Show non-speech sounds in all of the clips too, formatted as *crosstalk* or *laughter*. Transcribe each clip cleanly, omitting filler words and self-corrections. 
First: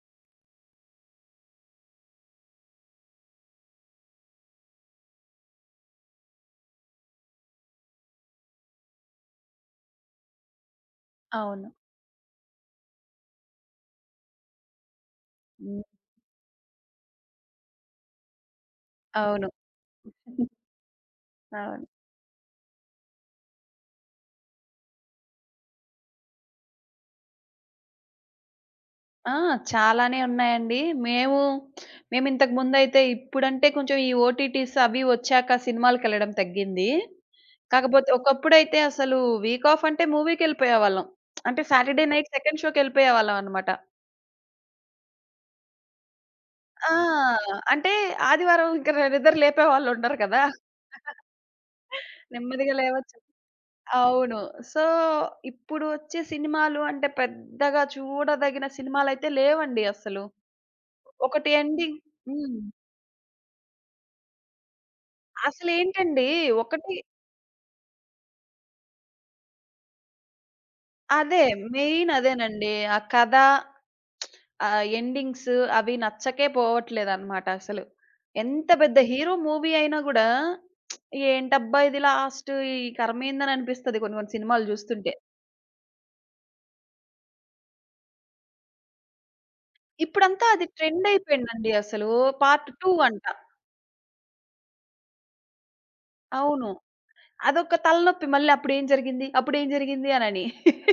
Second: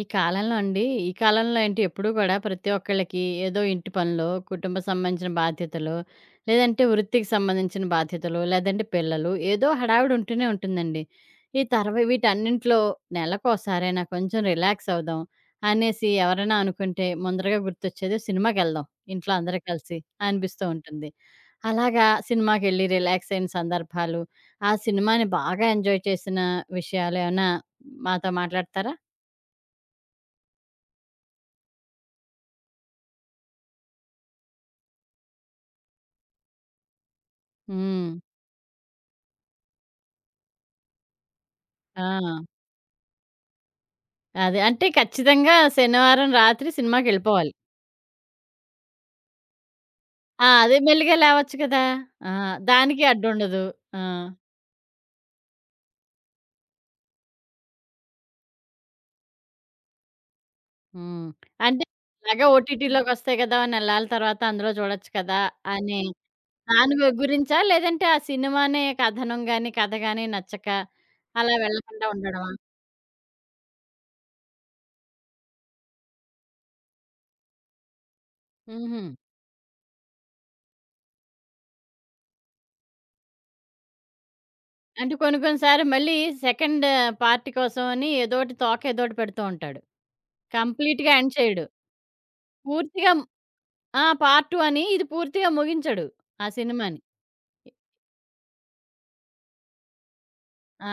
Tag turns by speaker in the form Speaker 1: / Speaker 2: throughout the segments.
Speaker 1: ఈ కాలంలో అండి ఈ కాలంలో ఏంటి, ఎప్పుడూ కూడా ప్రతి ఒక్కళ్ళకి ఏదో ఇంటి పనులు, కుటుంబ సంబంధించిన బాధ్యతలు, లేదంటే వృత్తికి సంబంధించిన బాధ్యతలు, లేదంటే పిల్లలు ఏదో హడావిడి ఉంటూనే ఉంటుందండి. ఈ
Speaker 2: అవును.
Speaker 1: వీటన్నింటిలో నెలకోసారైనా కొంచెం రిలాక్స్ అవుదాం
Speaker 2: హ్మ్.
Speaker 1: అనేసి ఎవరైనా అనుకుంటే ముందరగా గుర్తొచ్చేది సినిమాకెళ్దాం ఇంట్లో
Speaker 2: అవును.
Speaker 1: అందరూ కలిసి
Speaker 2: *laughs*
Speaker 1: అనిపిస్తూ ఉంటుంది.
Speaker 2: అవును.
Speaker 1: అలాగా సినిమాకెళ్ళి రిలాక్స్ అయిన సందర్భాలు, ఆ సినిమాని బాగా ఎంజాయ్ చేసిన విషయాలేమైనా మాతో మాట్లాడతారా?
Speaker 2: ఆ! చాలానే ఉన్నాయండి. మేము మేమింతకు ముందయితే ఇప్పుడంటే కొంచెం ఈ ఓటీటీస్ అవి వచ్చాక సినిమాలకెళ్ళడం తగ్గింది.
Speaker 1: హ్మ్.
Speaker 2: కాకపోతే ఒకప్పుడైతే అసలు వీక్ ఆఫ్ అంటే మూవీకెళ్ళిపోయేవాళ్ళం. అంటే
Speaker 1: ఆ!
Speaker 2: సాటర్‌డే నైట్ సెకండ్ షోకెళ్ళిపోయేవాళ్ళం అనమాట.
Speaker 1: అదే. అంటే ఖచ్చితంగా శనివారం రాత్రి
Speaker 2: ఆ!
Speaker 1: సినిమాకెళ్ళిపోవాలి.
Speaker 2: అంటే ఆదివారం ఇంక నిద్ర లేపేవాళ్ళుండరు కదా!
Speaker 1: ఆ! అదే మెల్లిగా
Speaker 2: *laughs*
Speaker 1: లేవచ్చు కదా! ఆ!
Speaker 2: నెమ్మదిగా
Speaker 1: దానికి
Speaker 2: లేవచ్చు.
Speaker 1: అడ్డుండదు. ఆ!
Speaker 2: అవును. సో, ఇప్పుడు వచ్చే సినిమాలు అంటే పెద్దగా చూడదగిన సినిమాలైతే లేవండి అసలు.
Speaker 1: హ్మ్.
Speaker 2: ఒకటి
Speaker 1: అంటే
Speaker 2: ఎండింగ్.
Speaker 1: ఎలాగో
Speaker 2: హ్మ్.
Speaker 1: ఓటీటీలోకొస్తాయి కదా! నెలల తర్వాత అందులో చూడొచ్చు కదా! అని
Speaker 2: అసలేంటండి ఒకటి
Speaker 1: దాని గురించా? లేదంటే ఆ సినిమానే కథనం గాని, కథ గాని నచ్చక
Speaker 2: అదే
Speaker 1: అలా వెళ్ళకుండా
Speaker 2: మెయిన్
Speaker 1: ఉండడమా?
Speaker 2: అదేనండి. ఆ కథ, ఆ ఎండింగ్స్ అవి నచ్చకే పోవట్లేదనమాట అసలు. ఎంత పెద్ద
Speaker 1: హుహు.
Speaker 2: హీరో మూవీ అయినా గూడా ఏంటబ్బా! ఇది లాస్ట్ ఈ కర్మేందని అనిపిస్తది కొన్ని కొన్ని సినిమాలు జూస్తుంటే.
Speaker 1: అంటే కొన్ని కొన్ని సార్లు మళ్ళీ సెకండ్ పార్ట్ కోసం అని ఏదోటి తోక ఏదోటి పెడుతూ ఉంటాడు.
Speaker 2: ఇప్పుడంతా అది ట్రెండ్
Speaker 1: కంప్లీట్‌గా ఎండ్ చేయడు.
Speaker 2: అయిపోయిందండి అసలు. పార్ట్ 2
Speaker 1: పూర్తిగా
Speaker 2: అంట.
Speaker 1: ఆ! పార్ట్ 2 అని ఇది పూర్తిగా ముగించడు ఆ
Speaker 2: అవును.
Speaker 1: సినిమాని.
Speaker 2: అదొక తలనొప్పి. మళ్ళీ అప్పుడేం జరిగింది? అప్పుడేం జరిగింది? అనని.
Speaker 1: ఆ!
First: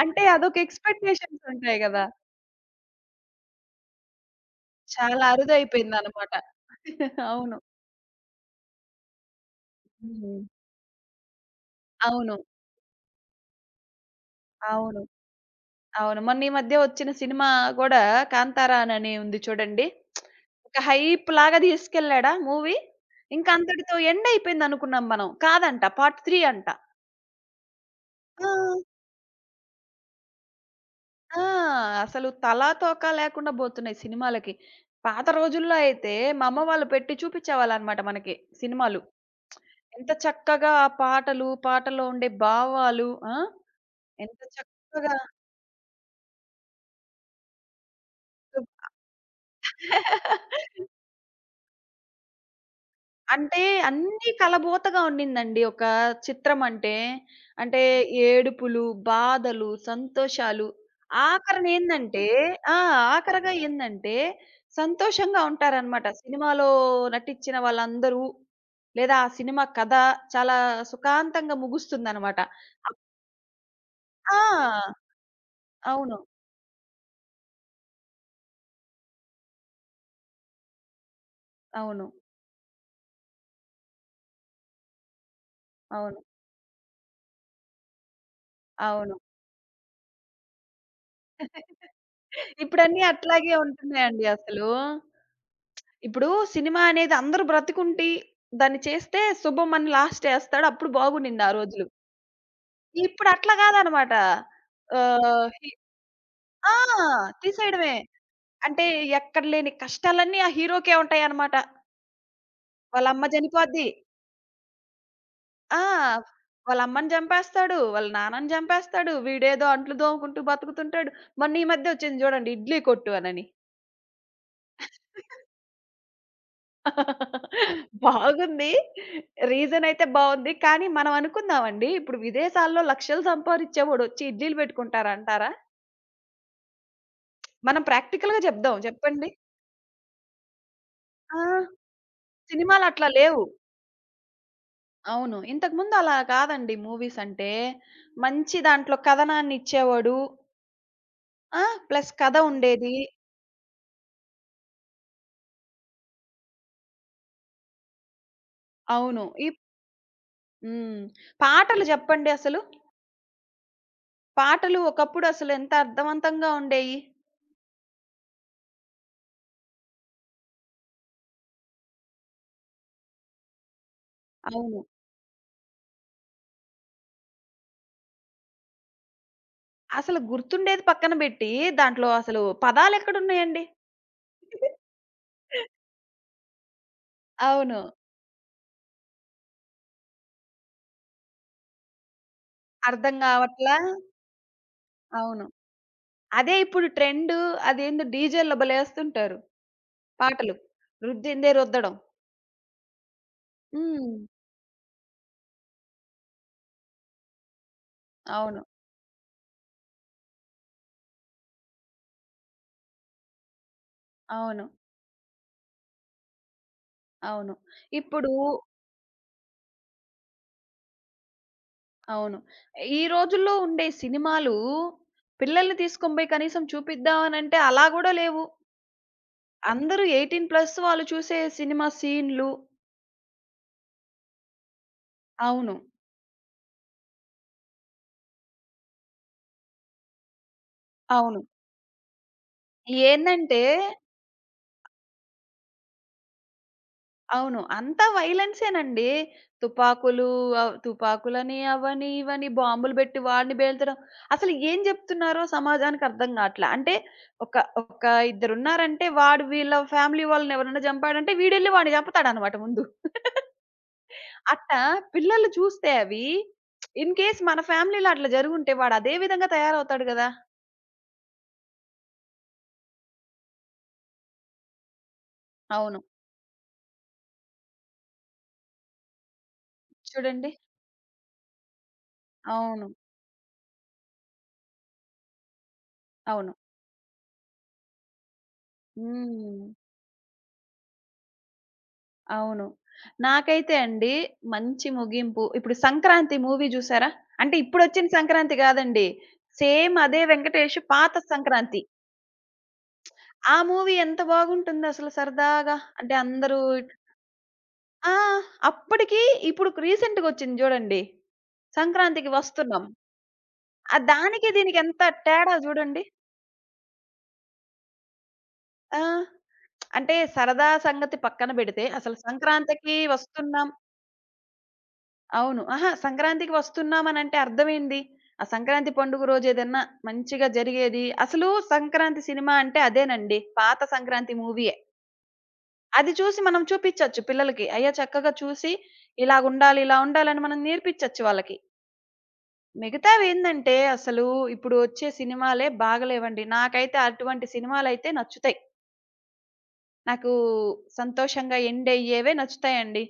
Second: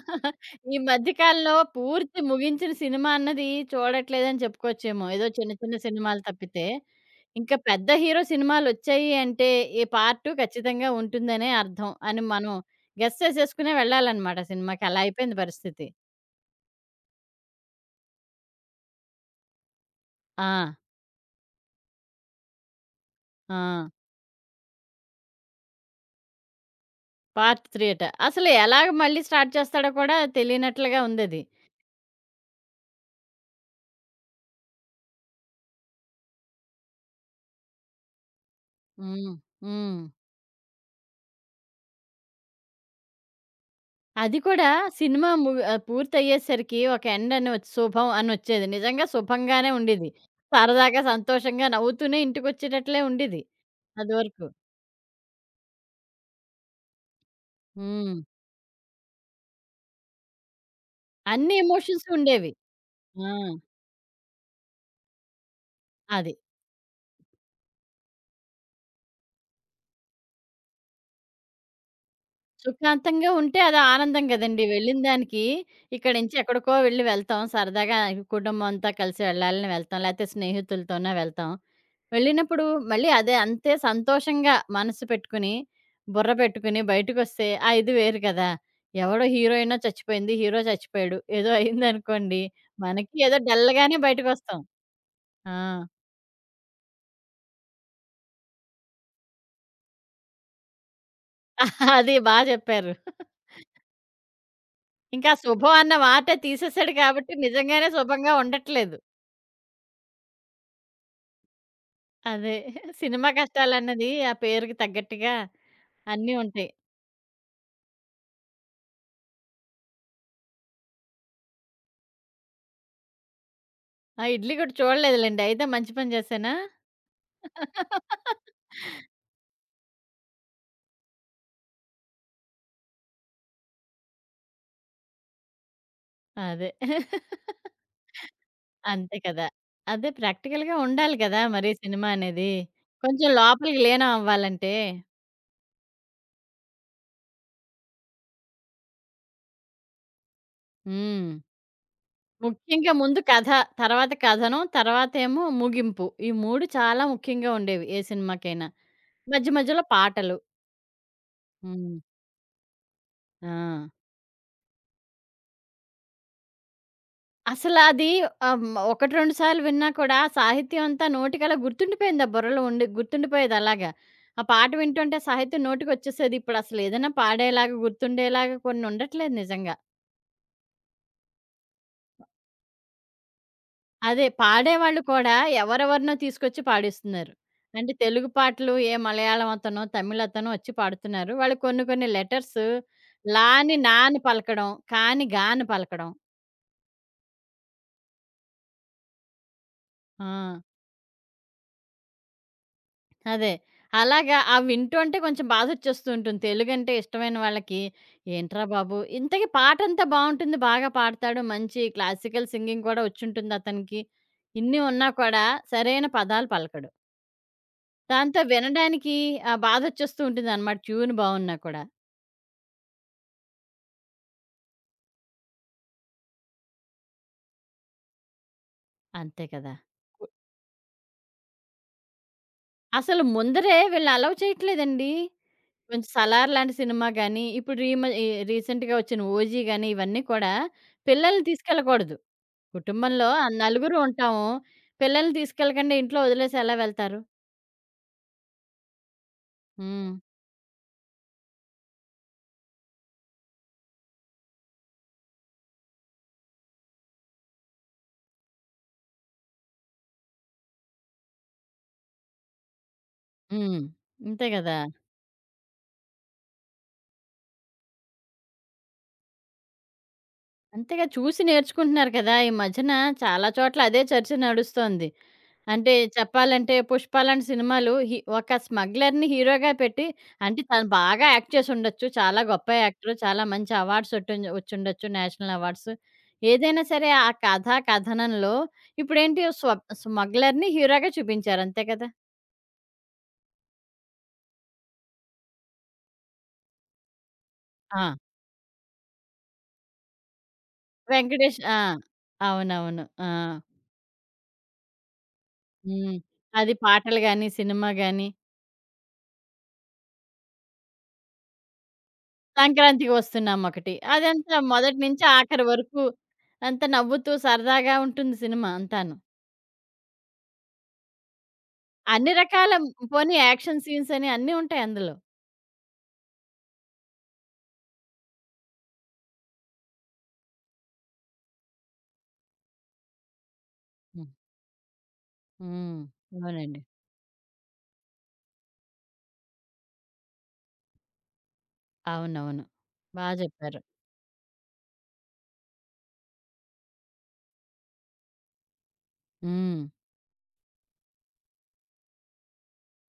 Speaker 2: అంటే అదొక
Speaker 1: ఈ మధ్య
Speaker 2: ఎక్స్‌పెక్టేషన్స్
Speaker 1: కాలంలో
Speaker 2: ఉంటాయి గదా!
Speaker 1: పూర్తి ముగించిన సినిమా అన్నది చూడట్లేదని చెప్పుకోవచ్చేమో.
Speaker 2: చాలా
Speaker 1: ఏదో చిన్న చిన్న సినిమాలు
Speaker 2: అరుదైపోయిందనమాట.
Speaker 1: తప్పితే. ఇంకా
Speaker 2: అవును.
Speaker 1: పెద్ద హీరో సినిమాలొచ్చాయి అంటే ఈ పార్ట్ 2
Speaker 2: హ్మ్.
Speaker 1: ఖచ్చితంగా ఉంటుందనే అర్థం అని
Speaker 2: అవును.
Speaker 1: మనం గెస్ చేసేసుకునే వెళ్ళాలన్నమాట సినిమాకి. అలా
Speaker 2: అవును.
Speaker 1: అయిపోయింది పరిస్థితి.
Speaker 2: అవును. మొన్న ఈ మధ్య వచ్చిన సినిమా గూడా 'కాంతారా' అనని ఉంది చూడండి.
Speaker 1: ఆ!
Speaker 2: ఒక హైప్‌లాగా తీసుకెళ్ళాడా మూవీ. ఇంక
Speaker 1: ఆ!
Speaker 2: అంతటితో ఎండ్ అయిపోయిందనుకున్నాం మనం. కాదంట పార్ట్ 3 అంట.
Speaker 1: పార్ట్ 3 అట. అసలు
Speaker 2: ఆ!
Speaker 1: ఎలాగ మళ్ళీ స్టార్ట్ చేస్తాడో కూడా తెలియనట్లుగా ఉందది.
Speaker 2: ఆ! అసలు తలా, తోకా లేకుండా బోతున్నాయి సినిమాలకి. పాత రోజుల్లో అయితే మా అమ్మ వాళ్ళు పెట్టి చూపిచ్చేవాళ్ళనమాట మనకి సినిమాలు.
Speaker 1: హ్మ్. హ్మ్.
Speaker 2: ఎంత చక్కగా ఆ పాటలు, పాటల్లో ఉండే భావాలు. ఆ!
Speaker 1: అది
Speaker 2: ఎంత
Speaker 1: కూడా
Speaker 2: చక్కగా.
Speaker 1: సినిమా మూవీ పూర్తయ్యేసరికి ఒక ఎండ్ అని వచ్చి శుభం అనొచ్చేది. నిజంగా శుభంగానే ఉండేది.
Speaker 2: సు
Speaker 1: సరదాగా, సంతోషంగా నవ్వుతూనే ఇంటికొచ్చేటట్లే ఉండేది.
Speaker 2: అంటే అన్నీ
Speaker 1: అదివరకు.
Speaker 2: కలబోతగా ఉండిందండి. ఒక చిత్రం అంటే. అంటే
Speaker 1: హ్మ్.
Speaker 2: ఏడుపులు, బాధలు, సంతోషాలు.
Speaker 1: అన్ని ఎమోషన్స్
Speaker 2: ఆఖరనేందంటే
Speaker 1: ఉండేవి.
Speaker 2: ఆ!
Speaker 1: ఆ!
Speaker 2: ఆఖరగా ఏందంటే సంతోషంగా ఉంటారనమాట.
Speaker 1: అది.
Speaker 2: సినిమాలో నటించిన వాళ్ళందరూ. లేదా ఆ సినిమా కథ చాలా సుఖాంతంగా ముగుస్తుందనమాట.
Speaker 1: సుఖాంతంగా ఉంటే అది ఆనందం గదండీ! వెళ్ళిన
Speaker 2: ఆ!
Speaker 1: దానికి ఇక్కడి
Speaker 2: అవును.
Speaker 1: నుంచి ఎక్కడికో వెళ్ళి వెళ్తాం. సరదాగా కుటుంబం అంతా కలిసి వెళ్ళాలని వెళ్తాం. లేతే స్నేహితులతోనే వెళ్తాం.
Speaker 2: అవును.
Speaker 1: వెళ్ళినప్పుడు మళ్ళీ అదే అంతే సంతోషంగా మనసు పెట్టుకుని,
Speaker 2: అవును.
Speaker 1: బుర్ర పెట్టుకుని బయటకొస్తే ఆ ఇది వేరు కదా!
Speaker 2: అవును.
Speaker 1: ఎవడో హీరోయినో చచ్చిపోయింది, హీరో చచ్చిపోయాడు, ఏదో
Speaker 2: *laughs*
Speaker 1: అయిందనుకోండి,
Speaker 2: ఇప్పుడన్నీ
Speaker 1: మనకి ఏదో
Speaker 2: అట్లాగే
Speaker 1: డల్‌గానే
Speaker 2: ఉంటున్నాయండి
Speaker 1: బయటకొస్తాం.
Speaker 2: అసలు.
Speaker 1: ఆ!
Speaker 2: ఇప్పుడు సినిమా అనేది అందరూ బ్రతికుండి, దాన్ని చేస్తే శుభం అని లాస్ట్ చేస్తాడు. అప్పుడు బాగుండిద్ది ఆ రోజులు.
Speaker 1: *laughs* అది బా చెప్పారు.
Speaker 2: ఇప్పుడు అట్లా కాదనమాట.
Speaker 1: ఇంకా
Speaker 2: ఆహ్, హి
Speaker 1: శుభం అన్న మాటే
Speaker 2: ఆ!
Speaker 1: తీసేసాడు కాబట్టి నిజంగానే
Speaker 2: తీసేయడమే.
Speaker 1: శుభంగా
Speaker 2: అంటే
Speaker 1: ఉండట్లేదు.
Speaker 2: ఎక్కడ లేని కష్టాలన్నీ ఆ హీరోకే ఉంటాయనమాట.
Speaker 1: అదే.
Speaker 2: వాళ్ళ అమ్మ
Speaker 1: సినిమా
Speaker 2: చనిపోద్ది.
Speaker 1: కష్టాలన్నది ఆ పేరుకి తగ్గట్టుగా
Speaker 2: ఆ!
Speaker 1: అన్నీ ఉంటాయి.
Speaker 2: వాళ్ళ అమ్మని చంపేస్తాడు. వాళ్ళ నాన్నని చంపేస్తాడు. వీడేదో అంట్లు తోముకుంటూ బతుకుతుంటాడు. మొన్న ఈ మధ్య వచ్చింది చూడండి 'ఇడ్లీ కొట్టు' అనని.
Speaker 1: ఆ ఇడ్లీ కూడా చూడలేదులెండి. అయితే మంచి పని చేశానా? *laughs*
Speaker 2: బాగుంది. రీజన్ అయితే బావుంది. కానీ మనం అనుకుందామండి. ఇప్పుడు విదేశాల్లో లక్షలు సంపాదిచ్చేవాడొచ్చి ఇడ్లీలు పెట్టుకుంటారా అంటారా?
Speaker 1: అదే.
Speaker 2: మనం ప్రాక్టికల్‌గా జెప్దాం.
Speaker 1: అంతే
Speaker 2: చెప్పండి.
Speaker 1: కదా! అదే ప్రాక్టికల్‌గా ఉండాలి కదా!
Speaker 2: ఆ!
Speaker 1: మరి సినిమా అనేది.
Speaker 2: సినిమాలట్లా
Speaker 1: కొంచెం
Speaker 2: లేవు.
Speaker 1: లోపలికి లీనం అవ్వాలంటే.
Speaker 2: అవును. ఇంతకుముందు అలా కాదండి మూవీస్ అంటే. మంచి దాంట్లో కథనాన్నిచ్చేవాడు.
Speaker 1: హ్మ్.
Speaker 2: ఆ! ప్లస్ కథ
Speaker 1: ముఖ్యంగా
Speaker 2: ఉండేది.
Speaker 1: ముందు కథ, తర్వాత కథనం, తర్వాతేమో ముగింపు. ఈ 3 చాలా ముఖ్యంగా ఉండేవి ఏ సినిమాకైనా.
Speaker 2: అవును.
Speaker 1: మధ్య మధ్యలో పాటలు.
Speaker 2: హ్మ్. పాటలు
Speaker 1: హ్మ్.
Speaker 2: జెప్పండి అసలు.
Speaker 1: ఆ!
Speaker 2: పాటలు ఒకప్పుడు అసలెంత అర్థవంతంగా ఉండేయి.
Speaker 1: అసలది ఆహ్, హ్మ్. 1, 2 సార్లు విన్నా కూడా ఆ సాహిత్యం అంతా నోటికలా గుర్తుండిపోయింది. ఆ బుర్రలో ఉండి గుర్తుండిపోయేది అలాగా. ఆ పాట
Speaker 2: అవును.
Speaker 1: వింటుంటే సాహిత్యం నోటికొచ్చేసేది. ఇప్పుడసలు ఏదైనా పాడేలాగా, గుర్తుండేలాగా కొన్ని ఉండట్లేదు నిజంగా.
Speaker 2: అసలు గుర్తుండేది పక్కన బెట్టి, దాంట్లో అసలు పదాలెక్కడున్నాయండి?
Speaker 1: అదే పాడేవాళ్ళు కూడా ఎవరెవరినో తీసుకొచ్చి పాడిస్తున్నారు.
Speaker 2: అవును.
Speaker 1: అంటే తెలుగు పాటలు ఏ మలయాళం అతనో, తమిళ్ అతనో వచ్చి పాడుతున్నారు. వాళ్ళు కొన్ని కొన్ని లెటర్స్
Speaker 2: అర్థం
Speaker 1: లా అని
Speaker 2: గావట్లా.
Speaker 1: నా అని పలకడం. కా అని గా
Speaker 2: అవును.
Speaker 1: అని పలకడం.
Speaker 2: అదే ఇప్పుడు ట్రెండ్. అదేందో డీజేల్లో భలేస్తుంటారు పాటలు.
Speaker 1: ఆ!
Speaker 2: రుద్దిందే రుద్దడం.
Speaker 1: అదే.
Speaker 2: హ్మ్.
Speaker 1: అలాగా అవి వింటుంటే కొంచెం బాధొచ్చేస్తూ ఉంటుంది. తెలుగంటే ఇష్టమైన వాళ్ళకి,
Speaker 2: అవును.
Speaker 1: ఏంట్రా బాబు! ఇంతకీ పాటంతా బావుంటుంది. బాగా పాడతాడు. మంచి క్లాసికల్ సింగింగ్ కూడా వచ్చుంటుంది అతనికి.
Speaker 2: అవును.
Speaker 1: ఇన్ని ఉన్నా కూడా సరైన పదాలు పలకడు.
Speaker 2: అవును. ఇప్పుడు.
Speaker 1: దాంతో వినడానికి బాధొచ్చేస్తూ ఉంటుందనమాట ట్యూన్ బావున్నా కూడా.
Speaker 2: అవును. ఈ రోజుల్లో ఉండే సినిమాలు పిల్లల్ని తీసుకొని బోయి కనీసం చూపిద్దామనంటే అలా గూడా లేవు.
Speaker 1: అంతే కదా!
Speaker 2: అందరూ 18+ వాళ్ళు చూసే సినిమా సీన్‌లు.
Speaker 1: అసలు ముందరే వీళ్ళు అలౌ చేయట్లేదండి.
Speaker 2: అవును.
Speaker 1: కొంచెం 'సలార్' లాంటి సినిమా గాని, ఇప్పుడు రీమ ఈ రీసెంట్‌గా వచ్చిన 'ఓజీ' గాని ఇవన్నీ కూడా
Speaker 2: అవును.
Speaker 1: పిల్లల్ని తీసుకెళ్ళకూడదు. కుటుంబంలో
Speaker 2: ఏందంటే
Speaker 1: నలుగురు ఉంటాము. పిల్లల్ని తీసుకెళ్ళకండి ఇంట్లో వదిలేసి ఎలా వెళ్తారు?
Speaker 2: అవును. అంతా వైలెన్సేనండి.
Speaker 1: హ్మ్.
Speaker 2: తుపాకులు, ఆహ్, తుపాకులని అవని, ఇవని బాంబులు బెట్టి వాడిని పేల్చడం. అసలు ఏం జెప్తున్నారో సమాజానికి అర్థం గాట్లా. అంటే ఒక ఒక ఇద్దరున్నారంటే వాడు వీళ్ళ ఫ్యామిలీ వాళ్ళని ఎవరైనా చంపాడంటే వీడెళ్లి వాడిని చంపుతాడన్నమాట ముందు.
Speaker 1: హ్మ్. అంతే గదా!
Speaker 2: అట్టా పిల్లలు చూస్తే అవి ఇన్ కేస్ మన ఫ్యామిలీలో అట్లా జరుగుంటే వాడు అదే విధంగా తయారవుతాడు గదా!
Speaker 1: అంతేగా చూసి నేర్చుకుంటున్నారు కదా! ఈ మధ్యన చాలా చోట్ల అదే చర్చ నడుస్తోంది. అంటే
Speaker 2: అవును.
Speaker 1: చెప్పాలంటే 'పుష్ప' లాంటి సినిమాలు ఒక స్మగ్లర్‌ని హీరోగా పెట్టి
Speaker 2: చూడండి.
Speaker 1: అంటే తను బాగా యాక్ట్ చేసుండొచ్చు. చాలా గొప్ప
Speaker 2: అవును.
Speaker 1: యాక్టరు. చాలా మంచి అవార్డ్స్ ఒట్టుండ వచ్చుండొచ్చు. National awards.
Speaker 2: అవును.
Speaker 1: ఏదైనా సరే ఆ కథా కథనంలో ఇప్పుడేంటి
Speaker 2: హ్మ్.
Speaker 1: స్మగ్లర్‌ని హీరోగా చూపించారు. అంతే కదా!
Speaker 2: అవును. నాకైతే అండి మంచి ముగింపు. ఇప్పుడు 'సంక్రాంతి' మూవీ చూసారా? అంటే
Speaker 1: ఆ!
Speaker 2: ఇప్పుడొచ్చిన సంక్రాంతి గాదండి. సేమ్ అదే వెంకటేష్ పాత
Speaker 1: వెంకటేష్ ఆ!
Speaker 2: 'సంక్రాంతి'.
Speaker 1: అవునవును. ఆ!
Speaker 2: ఆ మూవీ ఎంత బాగుంటుందసలు సరదాగా.
Speaker 1: హ్మ్.
Speaker 2: అంటే అందరూ.
Speaker 1: అది పాటలు గాని, సినిమా
Speaker 2: ఆ!
Speaker 1: గాని,
Speaker 2: అప్పటికి ఇప్పుడు రీసెంట్‌గొచ్చింది జూడండి. 'సంక్రాంతికి' వస్తున్నాం.
Speaker 1: 'సంక్రాంతికి వస్తున్నాం' ఒకటి.
Speaker 2: ఆ దానికి
Speaker 1: అదంతా
Speaker 2: దీనికి
Speaker 1: మొదటి
Speaker 2: ఎంత
Speaker 1: నుంచి
Speaker 2: తేడా
Speaker 1: ఆఖరి వరకు
Speaker 2: జూడండి.
Speaker 1: అంతా నవ్వుతూ సరదాగా ఉంటుంది సినిమా
Speaker 2: ఆ!
Speaker 1: అంతాను.
Speaker 2: అంటే సరదా సంగతి పక్కన బెడితే అసలు
Speaker 1: అన్ని రకాల
Speaker 2: సంక్రాంతికి
Speaker 1: పోనీ
Speaker 2: వస్తున్నాం.
Speaker 1: యాక్షన్ సీన్స్ అని అన్నీ ఉంటాయి అందులో.
Speaker 2: అవును. అహా! సంక్రాంతికి వస్తున్నామనంటే అర్థమేంది? ఆ సంక్రాంతి పండుగ రోజేదన్నా మంచిగా జరిగేది. అసలు సంక్రాంతి సినిమా అంటే అదేనండి. పాత
Speaker 1: హ్మ్.
Speaker 2: సంక్రాంతి మూవీయే.
Speaker 1: హ్మ్.
Speaker 2: అది చూసి మనం
Speaker 1: అవునండి.
Speaker 2: చూపిచ్చొచ్చు పిల్లలకి. అయ్యా! చక్కగా చూసి ఇలాగుండాలి, ఇలా ఉండాలని మనం నేర్పిచ్చొచ్చు వాళ్ళకి.
Speaker 1: అవునవును. బా
Speaker 2: మిగతావేందంటే
Speaker 1: జెప్పారు.
Speaker 2: అసలు ఇప్పుడు వచ్చే సినిమాలే బాగలేవండి. నాకైతే అటువంటి సినిమాలైతే నచ్చుతాయి.
Speaker 1: హ్మ్.
Speaker 2: నాకు సంతోషంగా ఎండయ్యేవే నచ్చుతాయండి.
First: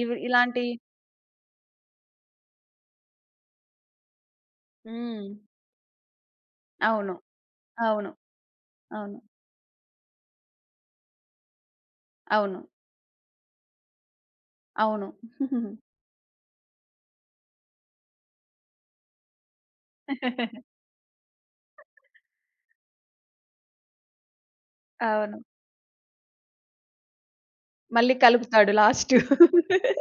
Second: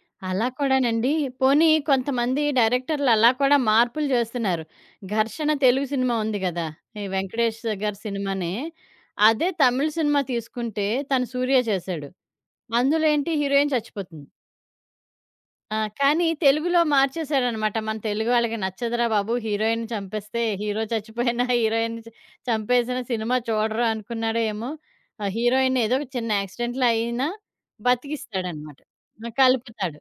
Speaker 2: ఇవి
Speaker 1: అలా
Speaker 2: ఇలాంటి.
Speaker 1: కూడానండి. పోనీ కొంతమంది డైరెక్టర్‌లు అలా కూడా మార్పులు చేస్తున్నారు.
Speaker 2: హ్మ్.
Speaker 1: 'ఘర్షణ' తెలుగు సినిమా ఉంది గదా! ఈ
Speaker 2: అవును.
Speaker 1: వెంకటేష్ గారి
Speaker 2: అవును.
Speaker 1: సినిమానే.
Speaker 2: అవును.
Speaker 1: అదే తమిళ్ సినిమా తీసుకుంటే తను 'సూర్య' చేశాడు.
Speaker 2: అవును.
Speaker 1: అందులో ఏంటి హీరోయిన్ చచ్చిపోతుంది.
Speaker 2: అవును.
Speaker 1: ఆ! కానీ తెలుగులో మార్చేసాడనమాట. మన తెలుగు వాళ్ళకి నచ్చదురా బాబు! హీరోయిన్‌ని చంపేస్తే
Speaker 2: *laughs*
Speaker 1: హీరో చచ్చిపోయినా హీరోయిన్‌ని చంపేసిన సినిమా చూడరు అనుకున్నాడో ఏమో! ఆ
Speaker 2: అవును.
Speaker 1: హీరోయిన్ ఏదో ఒక చిన్న యాక్సిడెంట్‌లో అయినా
Speaker 2: మళ్ళీ కలుపుతాడు
Speaker 1: బతికిస్తాడనమాట.
Speaker 2: లాస్ట్.
Speaker 1: ఆ! కలుపుతాడు.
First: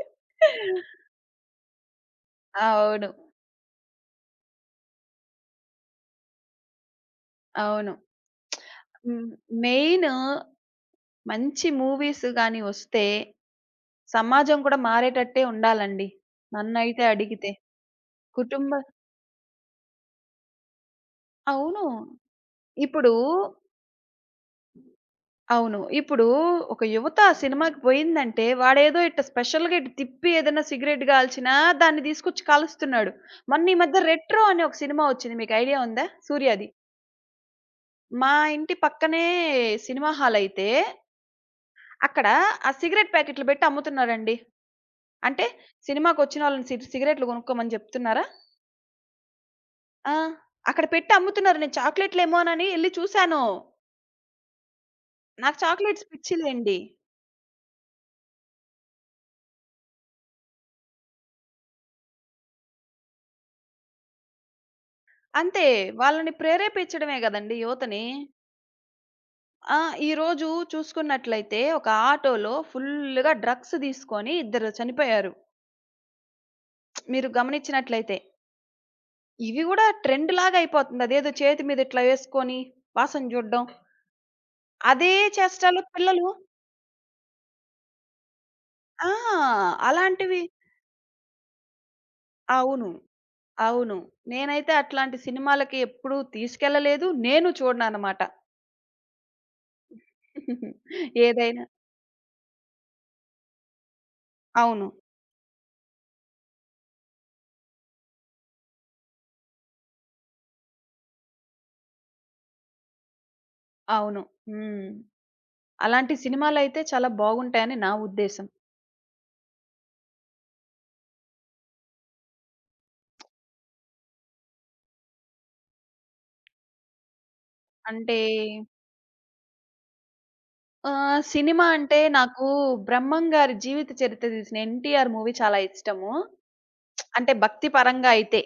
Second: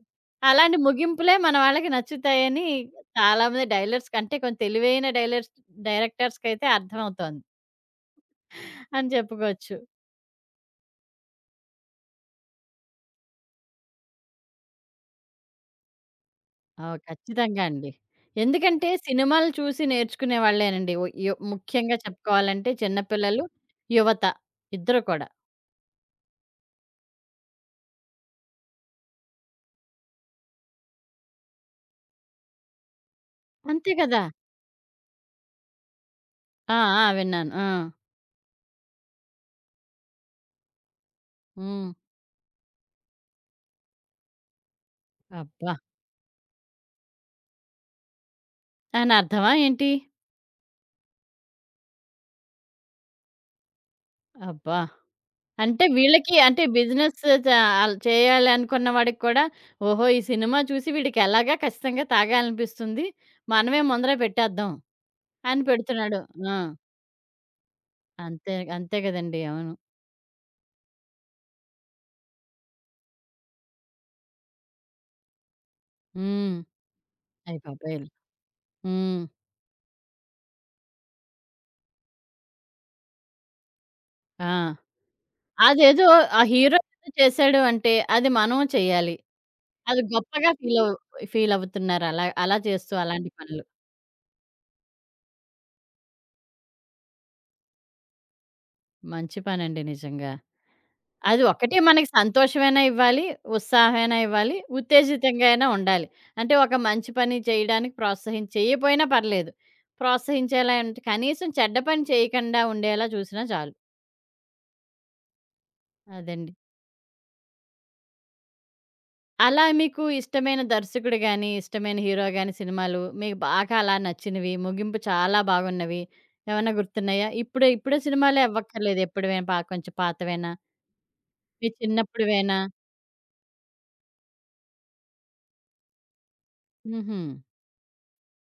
Speaker 1: అలాంటి ముగింపులే మన వాళ్ళకి నచ్చుతాయని
Speaker 2: అవును.
Speaker 1: చాలామంది డైలర్స్ కంటే కొంచెం తెలివైన డైరెక్టర్స్‌కైతే అర్థమవుతోంది
Speaker 2: అవును.
Speaker 1: అని
Speaker 2: హ్మ్.
Speaker 1: చెప్పుకోవచ్చు.
Speaker 2: మెయిన్ మంచి మూవీస్ గాని వస్తే సమాజం కూడా మారేటట్టే ఉండాలండి.
Speaker 1: ఓహ్!
Speaker 2: నన్నైతే అడిగితే.
Speaker 1: ఖచ్చితంగా అండి.
Speaker 2: కుటుంబ.
Speaker 1: ఎందుకంటే సినిమాలు చూసి నేర్చుకునే వాళ్ళేనండి. ఓ యు
Speaker 2: అవును.
Speaker 1: ముఖ్యంగా చెప్పుకోవాలంటే చిన్న
Speaker 2: ఇప్పుడు.
Speaker 1: పిల్లలు, యువత ఇద్దరు కూడా.
Speaker 2: అవును. ఇప్పుడు ఒక యువత ఆ సినిమాకి పోయిందంటే, వాడేదో ఇట్ట స్పెషల్‌గా ఇటు తిప్పి ఏదైనా సిగరెట్ కాల్చినా, దాన్ని తీసుకొచ్చి కాలుస్తున్నాడు. మొన్న ఈ
Speaker 1: అంతే
Speaker 2: మధ్య
Speaker 1: కదా!
Speaker 2: 'రెట్రో' అనే ఒక సినిమా వచ్చింది. మీకు ఐడియా ఉందా? సూర్యాది.
Speaker 1: ఆ! ఆ! విన్నాను. ఆ!
Speaker 2: మా ఇంటి పక్కనే సినిమా హాల్ అయితే,
Speaker 1: హ్మ్.
Speaker 2: అక్కడ ఆ సిగరెట్ ప్యాకెట్లు పెట్టి అమ్ముతున్నారండి. అంటే
Speaker 1: అబ్బా!
Speaker 2: సినిమాకొచ్చిన వాళ్ళని సిగరెట్లు కొనుక్కోమని చెప్తున్నారా?
Speaker 1: దాని అర్థమా ఏంటి?
Speaker 2: ఆ! అక్కడ పెట్టి అమ్ముతున్నారు. నేను చాక్లెట్‌లేమోనని ఎళ్లి చూశాను.
Speaker 1: అబ్బా!
Speaker 2: నాకు
Speaker 1: అంటే
Speaker 2: చాక్లెట్స్
Speaker 1: వీళ్ళకి అంటే
Speaker 2: పిచ్చిలేండి.
Speaker 1: బిజినెస్ చ ఆల్ చేయాలి అనుకున్న వాడికి కూడా ఓహో! ఈ సినిమా చూసి వీడికి ఎలాగా ఖచ్చితంగా తాగాలనిపిస్తుంది. మనమే ముందర పెట్టేద్దాం అని
Speaker 2: అంతే.
Speaker 1: పెడుతున్నాడు.
Speaker 2: వాళ్ళని
Speaker 1: ఆ!
Speaker 2: ప్రేరేపించడమే గదండీ యువతని.
Speaker 1: అంతే అంతే కదండీ! అవును.
Speaker 2: ఆ! ఈరోజు చూసుకున్నట్లయితే ఒక ఆటోలో ఫుల్‌గా డ్రగ్స్ తీసుకొని ఇద్దరు చనిపోయారు.
Speaker 1: హ్మ్.
Speaker 2: మీరు
Speaker 1: అయ్య బాబోయ్!
Speaker 2: గమనించినట్లయితే.
Speaker 1: హ్మ్.
Speaker 2: ఇవి గూడా ట్రెండ్‌లాగా అయిపోతుంది. అదేదో చేతి మీద ఇట్లా వేసుకొని వాసన చూడడం.
Speaker 1: ఆ!
Speaker 2: అదే చేష్టాలు
Speaker 1: అదేదో
Speaker 2: పిల్లలు.
Speaker 1: ఆ హీరో ఏదో చేశాడు అంటే, అది మనం
Speaker 2: ఆ!
Speaker 1: చేయాలి. అది
Speaker 2: అలాంటివి.
Speaker 1: గొప్పగా ఫీలవుతున్నారు. అలా అలా
Speaker 2: అవును.
Speaker 1: చేస్తూ అలాంటి పనులు.
Speaker 2: అవును. నేనైతే అట్లాంటి సినిమాలకి ఎప్పుడూ తీసుకెళ్ళలేదు. నేను చూడననమాట.
Speaker 1: మంచి పనండి నిజంగా.
Speaker 2: *laughs*
Speaker 1: అది
Speaker 2: ఏదైనా.
Speaker 1: ఒక్కటే మనకి సంతోషమైనా ఇవ్వాలి, ఉత్సాహమైనా ఇవ్వాలి,
Speaker 2: అవును.
Speaker 1: ఉత్తేజితంగా అయినా ఉండాలి. అంటే ఒక మంచి పని చేయడానికి చేయపోయినా పర్లేదు. ప్రోత్సహించేలా అంటే కనీసం చెడ్డ పని చేయకుండా ఉండేలా చూసినా చాలు.
Speaker 2: అవును. హ్మ్. అలాంటి
Speaker 1: అదండి.
Speaker 2: సినిమాలైతే చాలా బాగుంటాయని నా ఉద్దేశం.
Speaker 1: అలా మీకు ఇష్టమైన దర్శకుడు గాని, ఇష్టమైన హీరో గాని సినిమాలు మీకు బాగా అలా నచ్చినవి, ముగింపు చాలా బాగున్నవి ఏమన్నా గుర్తున్నాయా? ఇప్పుడు ఇప్పుడే
Speaker 2: అంటే
Speaker 1: సినిమాలే అవ్వక్కర్లేదు. ఎప్పుడువే కొంచెం పాతవేనా?
Speaker 2: ఆహ్, సినిమా
Speaker 1: మీ
Speaker 2: అంటే నాకు
Speaker 1: చిన్నప్పుడువేనా?
Speaker 2: 'బ్రహ్మం' గారి జీవిత చరిత్ర తీసిన 'ఎన్టీఆర్' మూవీ చాలా ఇష్టము.
Speaker 1: హుహు.
Speaker 2: అంటే భక్తి పరంగా అయితే.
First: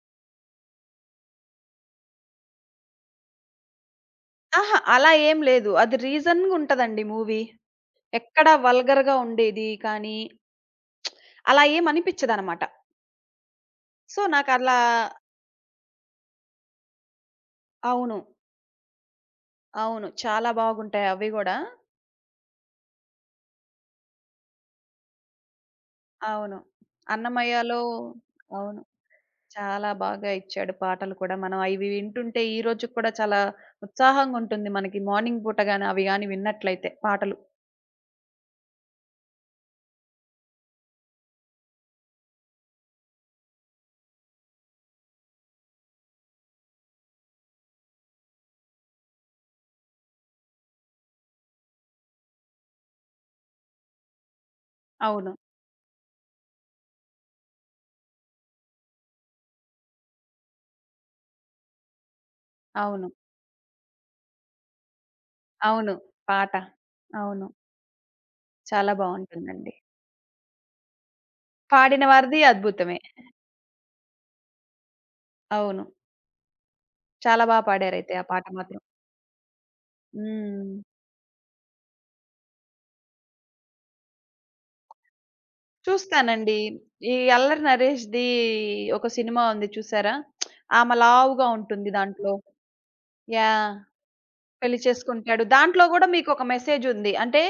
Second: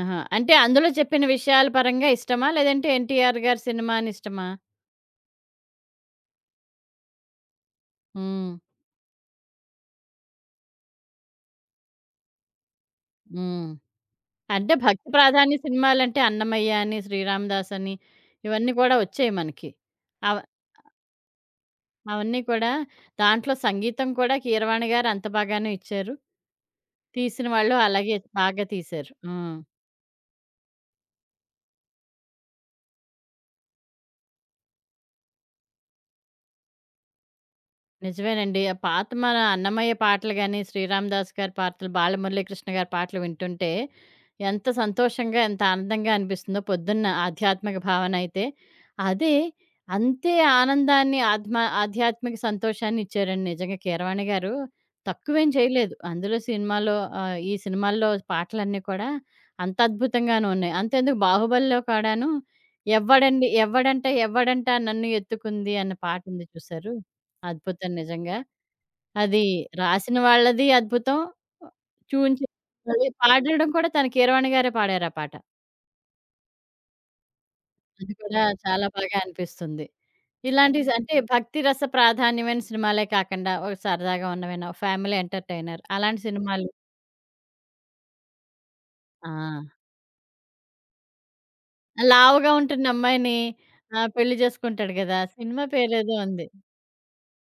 Speaker 1: ఆహా! అంటే అందులో చెప్పిన విషయాల పరంగా ఇష్టమా? లేదంటే 'ఎన్టీఆర్' గారి సినిమా అని ఇష్టమా?
Speaker 2: అహా! అలా ఏం లేదు. అది రీజన్‌గా ఉంటదండి మూవీ. ఎక్కడ
Speaker 1: హ్మ్.
Speaker 2: వల్గర్‌గా ఉండేది కానీ, అలా ఏం అనిపిచ్చదనమాట.
Speaker 1: హ్మ్.
Speaker 2: సో,
Speaker 1: అంటే
Speaker 2: నాకలా.
Speaker 1: భక్తి ప్రాధాన్య సినిమాలంటే 'అన్నమయ్య' అని, 'శ్రీరామదాస్' అని
Speaker 2: అవును.
Speaker 1: ఇవన్నీ కూడా వచ్చాయి మనకి.
Speaker 2: అవును. చాలా బాగుంటాయి అవి గూడా.
Speaker 1: అవన్నీ కూడా దాంట్లో సంగీతం కూడా కీరవాణి గారు అంత బాగానే ఇచ్చారు.
Speaker 2: అవును.
Speaker 1: తీసిన వాళ్ళు
Speaker 2: అన్నమయ్యలో.
Speaker 1: అలాగే బాగా
Speaker 2: అవును.
Speaker 1: తీశారు. ఆ!
Speaker 2: చాలా బాగా ఇచ్చాడు పాటలు కూడా. మనం అవి వింటుంటే ఈ రోజుకి కూడా చాలా ఉత్సాహంగా ఉంటుంది మనకి. మార్నింగ్ పూట గాని అవి గాని విన్నట్లయితే పాటలు.
Speaker 1: నిజమేనండి. ఆ పాత మన అన్నమయ్య పాటలు గాని, శ్రీరామదాస్ గారి పాటలు, బాలమురళీకృష్ణ గారి పాటలు వింటుంటే ఎంత సంతోషంగా, ఎంత ఆనందంగా అనిపిస్తుందో పొద్దున్న ఆధ్యాత్మిక భావన అయితే. అదే అంతే ఆనందాన్ని ఆత్మ ఆధ్యాత్మిక సంతోషాన్ని ఇచ్చారండి నిజంగా కీరవాణి గారు.
Speaker 2: అవును.
Speaker 1: తక్కువేం చేయలేదు. అందులో సినిమాలో ఈ సినిమాల్లో పాటలన్నీ కూడా అంత అద్భుతంగానే ఉన్నాయి. అంతెందుకు 'బాహుబలిలో' కూడాను
Speaker 2: అవును.
Speaker 1: ఎవ్వడండి ఎవ్వడంట ఎవ్వడంట నన్ను ఎత్తుకుంది అన్న
Speaker 2: అవును.
Speaker 1: పాటుంది
Speaker 2: పాట.
Speaker 1: చూసారు?
Speaker 2: అవును.
Speaker 1: అద్భుతం నిజంగా.
Speaker 2: చాలా
Speaker 1: అది
Speaker 2: బావుంటుందండి.
Speaker 1: రాసిన వాళ్ళది అద్భుతం.
Speaker 2: పాడిన వారిది
Speaker 1: చూయించి
Speaker 2: అద్భుతమే.
Speaker 1: మళ్ళీ పాడడం కూడా తన కీరవాణి గారే పాడారు ఆ పాట.
Speaker 2: అవును. చాలా బా
Speaker 1: అది
Speaker 2: పాడారైతే ఆ
Speaker 1: కూడా
Speaker 2: పాట మాత్రం.
Speaker 1: చాలా బాగా అనిపిస్తుంది.
Speaker 2: హ్మ్.
Speaker 1: ఇలాంటి అంటే భక్తి రస ప్రాధాన్యమైన సినిమాలే కాకుండా, ఒక సరదాగా ఉన్నవైనా ఫ్యామిలీ ఎంటర్‌టైనర్ అలాంటి
Speaker 2: చూస్తానండి.
Speaker 1: సినిమాలు
Speaker 2: ఈ అల్లరి నరేష్‌ది ఒక
Speaker 1: ఆ!
Speaker 2: సినిమా ఉంది చూసారా? ఆమె లావుగా ఉంటుంది దాంట్లో.
Speaker 1: లావుగా ఉంటున్న అమ్మాయిని
Speaker 2: యాహ్!
Speaker 1: పెళ్లి
Speaker 2: పెళ్లి
Speaker 1: చేసుకుంటాడు గదా!
Speaker 2: చేసుకుంటాడు.
Speaker 1: సినిమా
Speaker 2: దాంట్లో గూడా
Speaker 1: పేరేదో
Speaker 2: మీకొక
Speaker 1: ఉంది.
Speaker 2: మెసేజుంది. అంటే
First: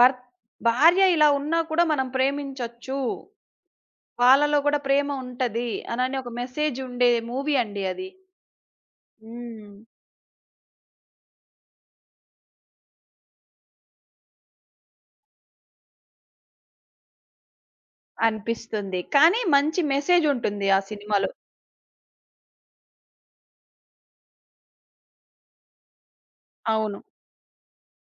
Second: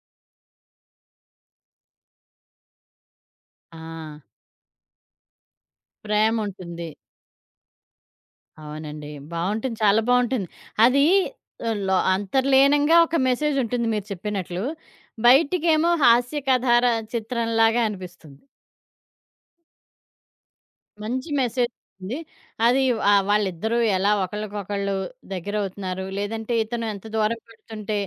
Speaker 2: భర్త్ భార్య ఇలా ఉన్నా కూడా మనం ప్రేమించొచ్చు.
Speaker 1: ఆ!
Speaker 2: వాళ్ళలో గూడా ప్రేమ ఉంటది. అనని ఒక
Speaker 1: ప్రేముంటుంది.
Speaker 2: మెసేజుండే మూవీ అండి అది.
Speaker 1: అవునండి.
Speaker 2: హ్మ్.
Speaker 1: బావుంటుంది. చాలా బావుంటుంది. అది లో అంతర్లీనంగా ఒక మెసేజ్ ఉంటుంది మీరు చెప్పినట్లు. బయటికేమో హాస్య చిత్రంలాగా అనిపిస్తుంది.
Speaker 2: అనిపిస్తుంది. కానీ మంచి మెసేజుంటుంది ఆ
Speaker 1: మంచి
Speaker 2: సినిమాలో.
Speaker 1: మెసేజ్ ఉంది. అది వాళ్ళిద్దరూ ఎలా ఒకళ్ళకొకళ్ళు దగ్గరవుతున్నారు, లేదంటే ఇతను
Speaker 2: అవును.
Speaker 1: ఎంత దూరం పెడుతుంటే,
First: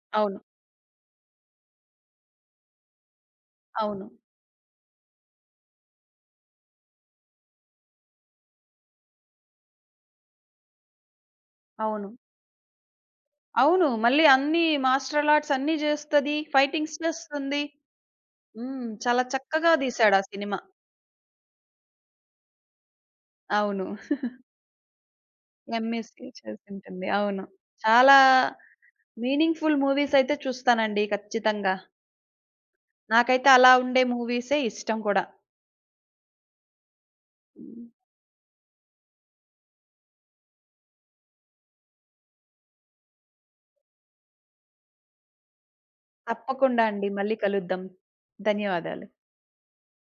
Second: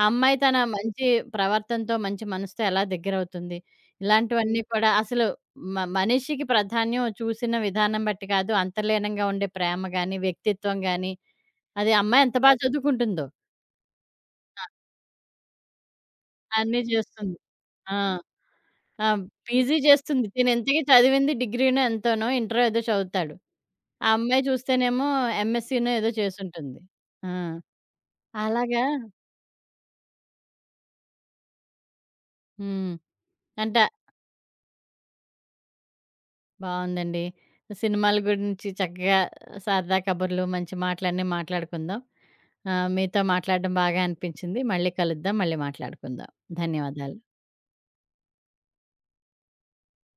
Speaker 1: ఆ అమ్మాయి
Speaker 2: అవును.
Speaker 1: తన మంచి ప్రవర్తనతో, మంచి మనసుతో ఎలా దగ్గరవుతుంది.
Speaker 2: అవును.
Speaker 1: ఇలాంటివన్నీ కూడా అసలు మనిషికి ప్రాధాన్యం చూసిన విధానం బట్టి కాదు, అంతర్లీనంగా ఉండే ప్రేమ గాని, వ్యక్తిత్వం గాని అదే
Speaker 2: అవును.
Speaker 1: అమ్మాయి ఎంత బా చదువుకుంటుందో!
Speaker 2: అవును. మళ్ళీ అన్నీ మాస్టరల్ ఆర్ట్స్ అన్నీ జేస్తది.
Speaker 1: అన్నీ
Speaker 2: ఫైటింగ్స్
Speaker 1: చేస్తుంది.
Speaker 2: చేస్తుంది.
Speaker 1: ఆ!
Speaker 2: హ్మ్.
Speaker 1: ఆ!
Speaker 2: చాలా చక్కగా
Speaker 1: పీజీ
Speaker 2: దీశాడు
Speaker 1: చేస్తుంది.
Speaker 2: ఆ
Speaker 1: తిను
Speaker 2: సినిమా.
Speaker 1: ఇంతకి చదివింది డిగ్రీనో ఎంతోనో, ఇంటరో ఏదో చదువుతాడు.
Speaker 2: అవును.
Speaker 1: ఆ
Speaker 2: *laughs*
Speaker 1: అమ్మాయి చూస్తేనేమో ఎంఎస్సీనో ఏదో
Speaker 2: ఎంఎస్‌సి
Speaker 1: చేసుంటుంది.
Speaker 2: చేసింటుంది.
Speaker 1: ఆ!
Speaker 2: అవును. చాలా
Speaker 1: అలాగా
Speaker 2: మీనింగ్‌ఫుల్ మూవీస్ అయితే చూస్తానండి ఖచ్చితంగా.
Speaker 1: హ్మ్.
Speaker 2: నాకైతే అలా
Speaker 1: అంట
Speaker 2: ఉండే మూవీసే ఇష్టం కూడా.
Speaker 1: బావుందండి.
Speaker 2: హ్మ్.
Speaker 1: సినిమాల గురించి చక్కగా సరదా కబుర్లు, మంచి మాటలన్నీ మాట్లాడుకుందాం. మీతో మాట్లాడడం బాగా అనిపించింది. మళ్ళీ కలుద్దాం. మళ్ళీ మాట్లాడుకుందాం.
Speaker 2: తప్పకుండా అండి.
Speaker 1: ధన్యవాదాలు.
Speaker 2: మళ్ళీ కలుద్దాం. ధన్యవాదాలు.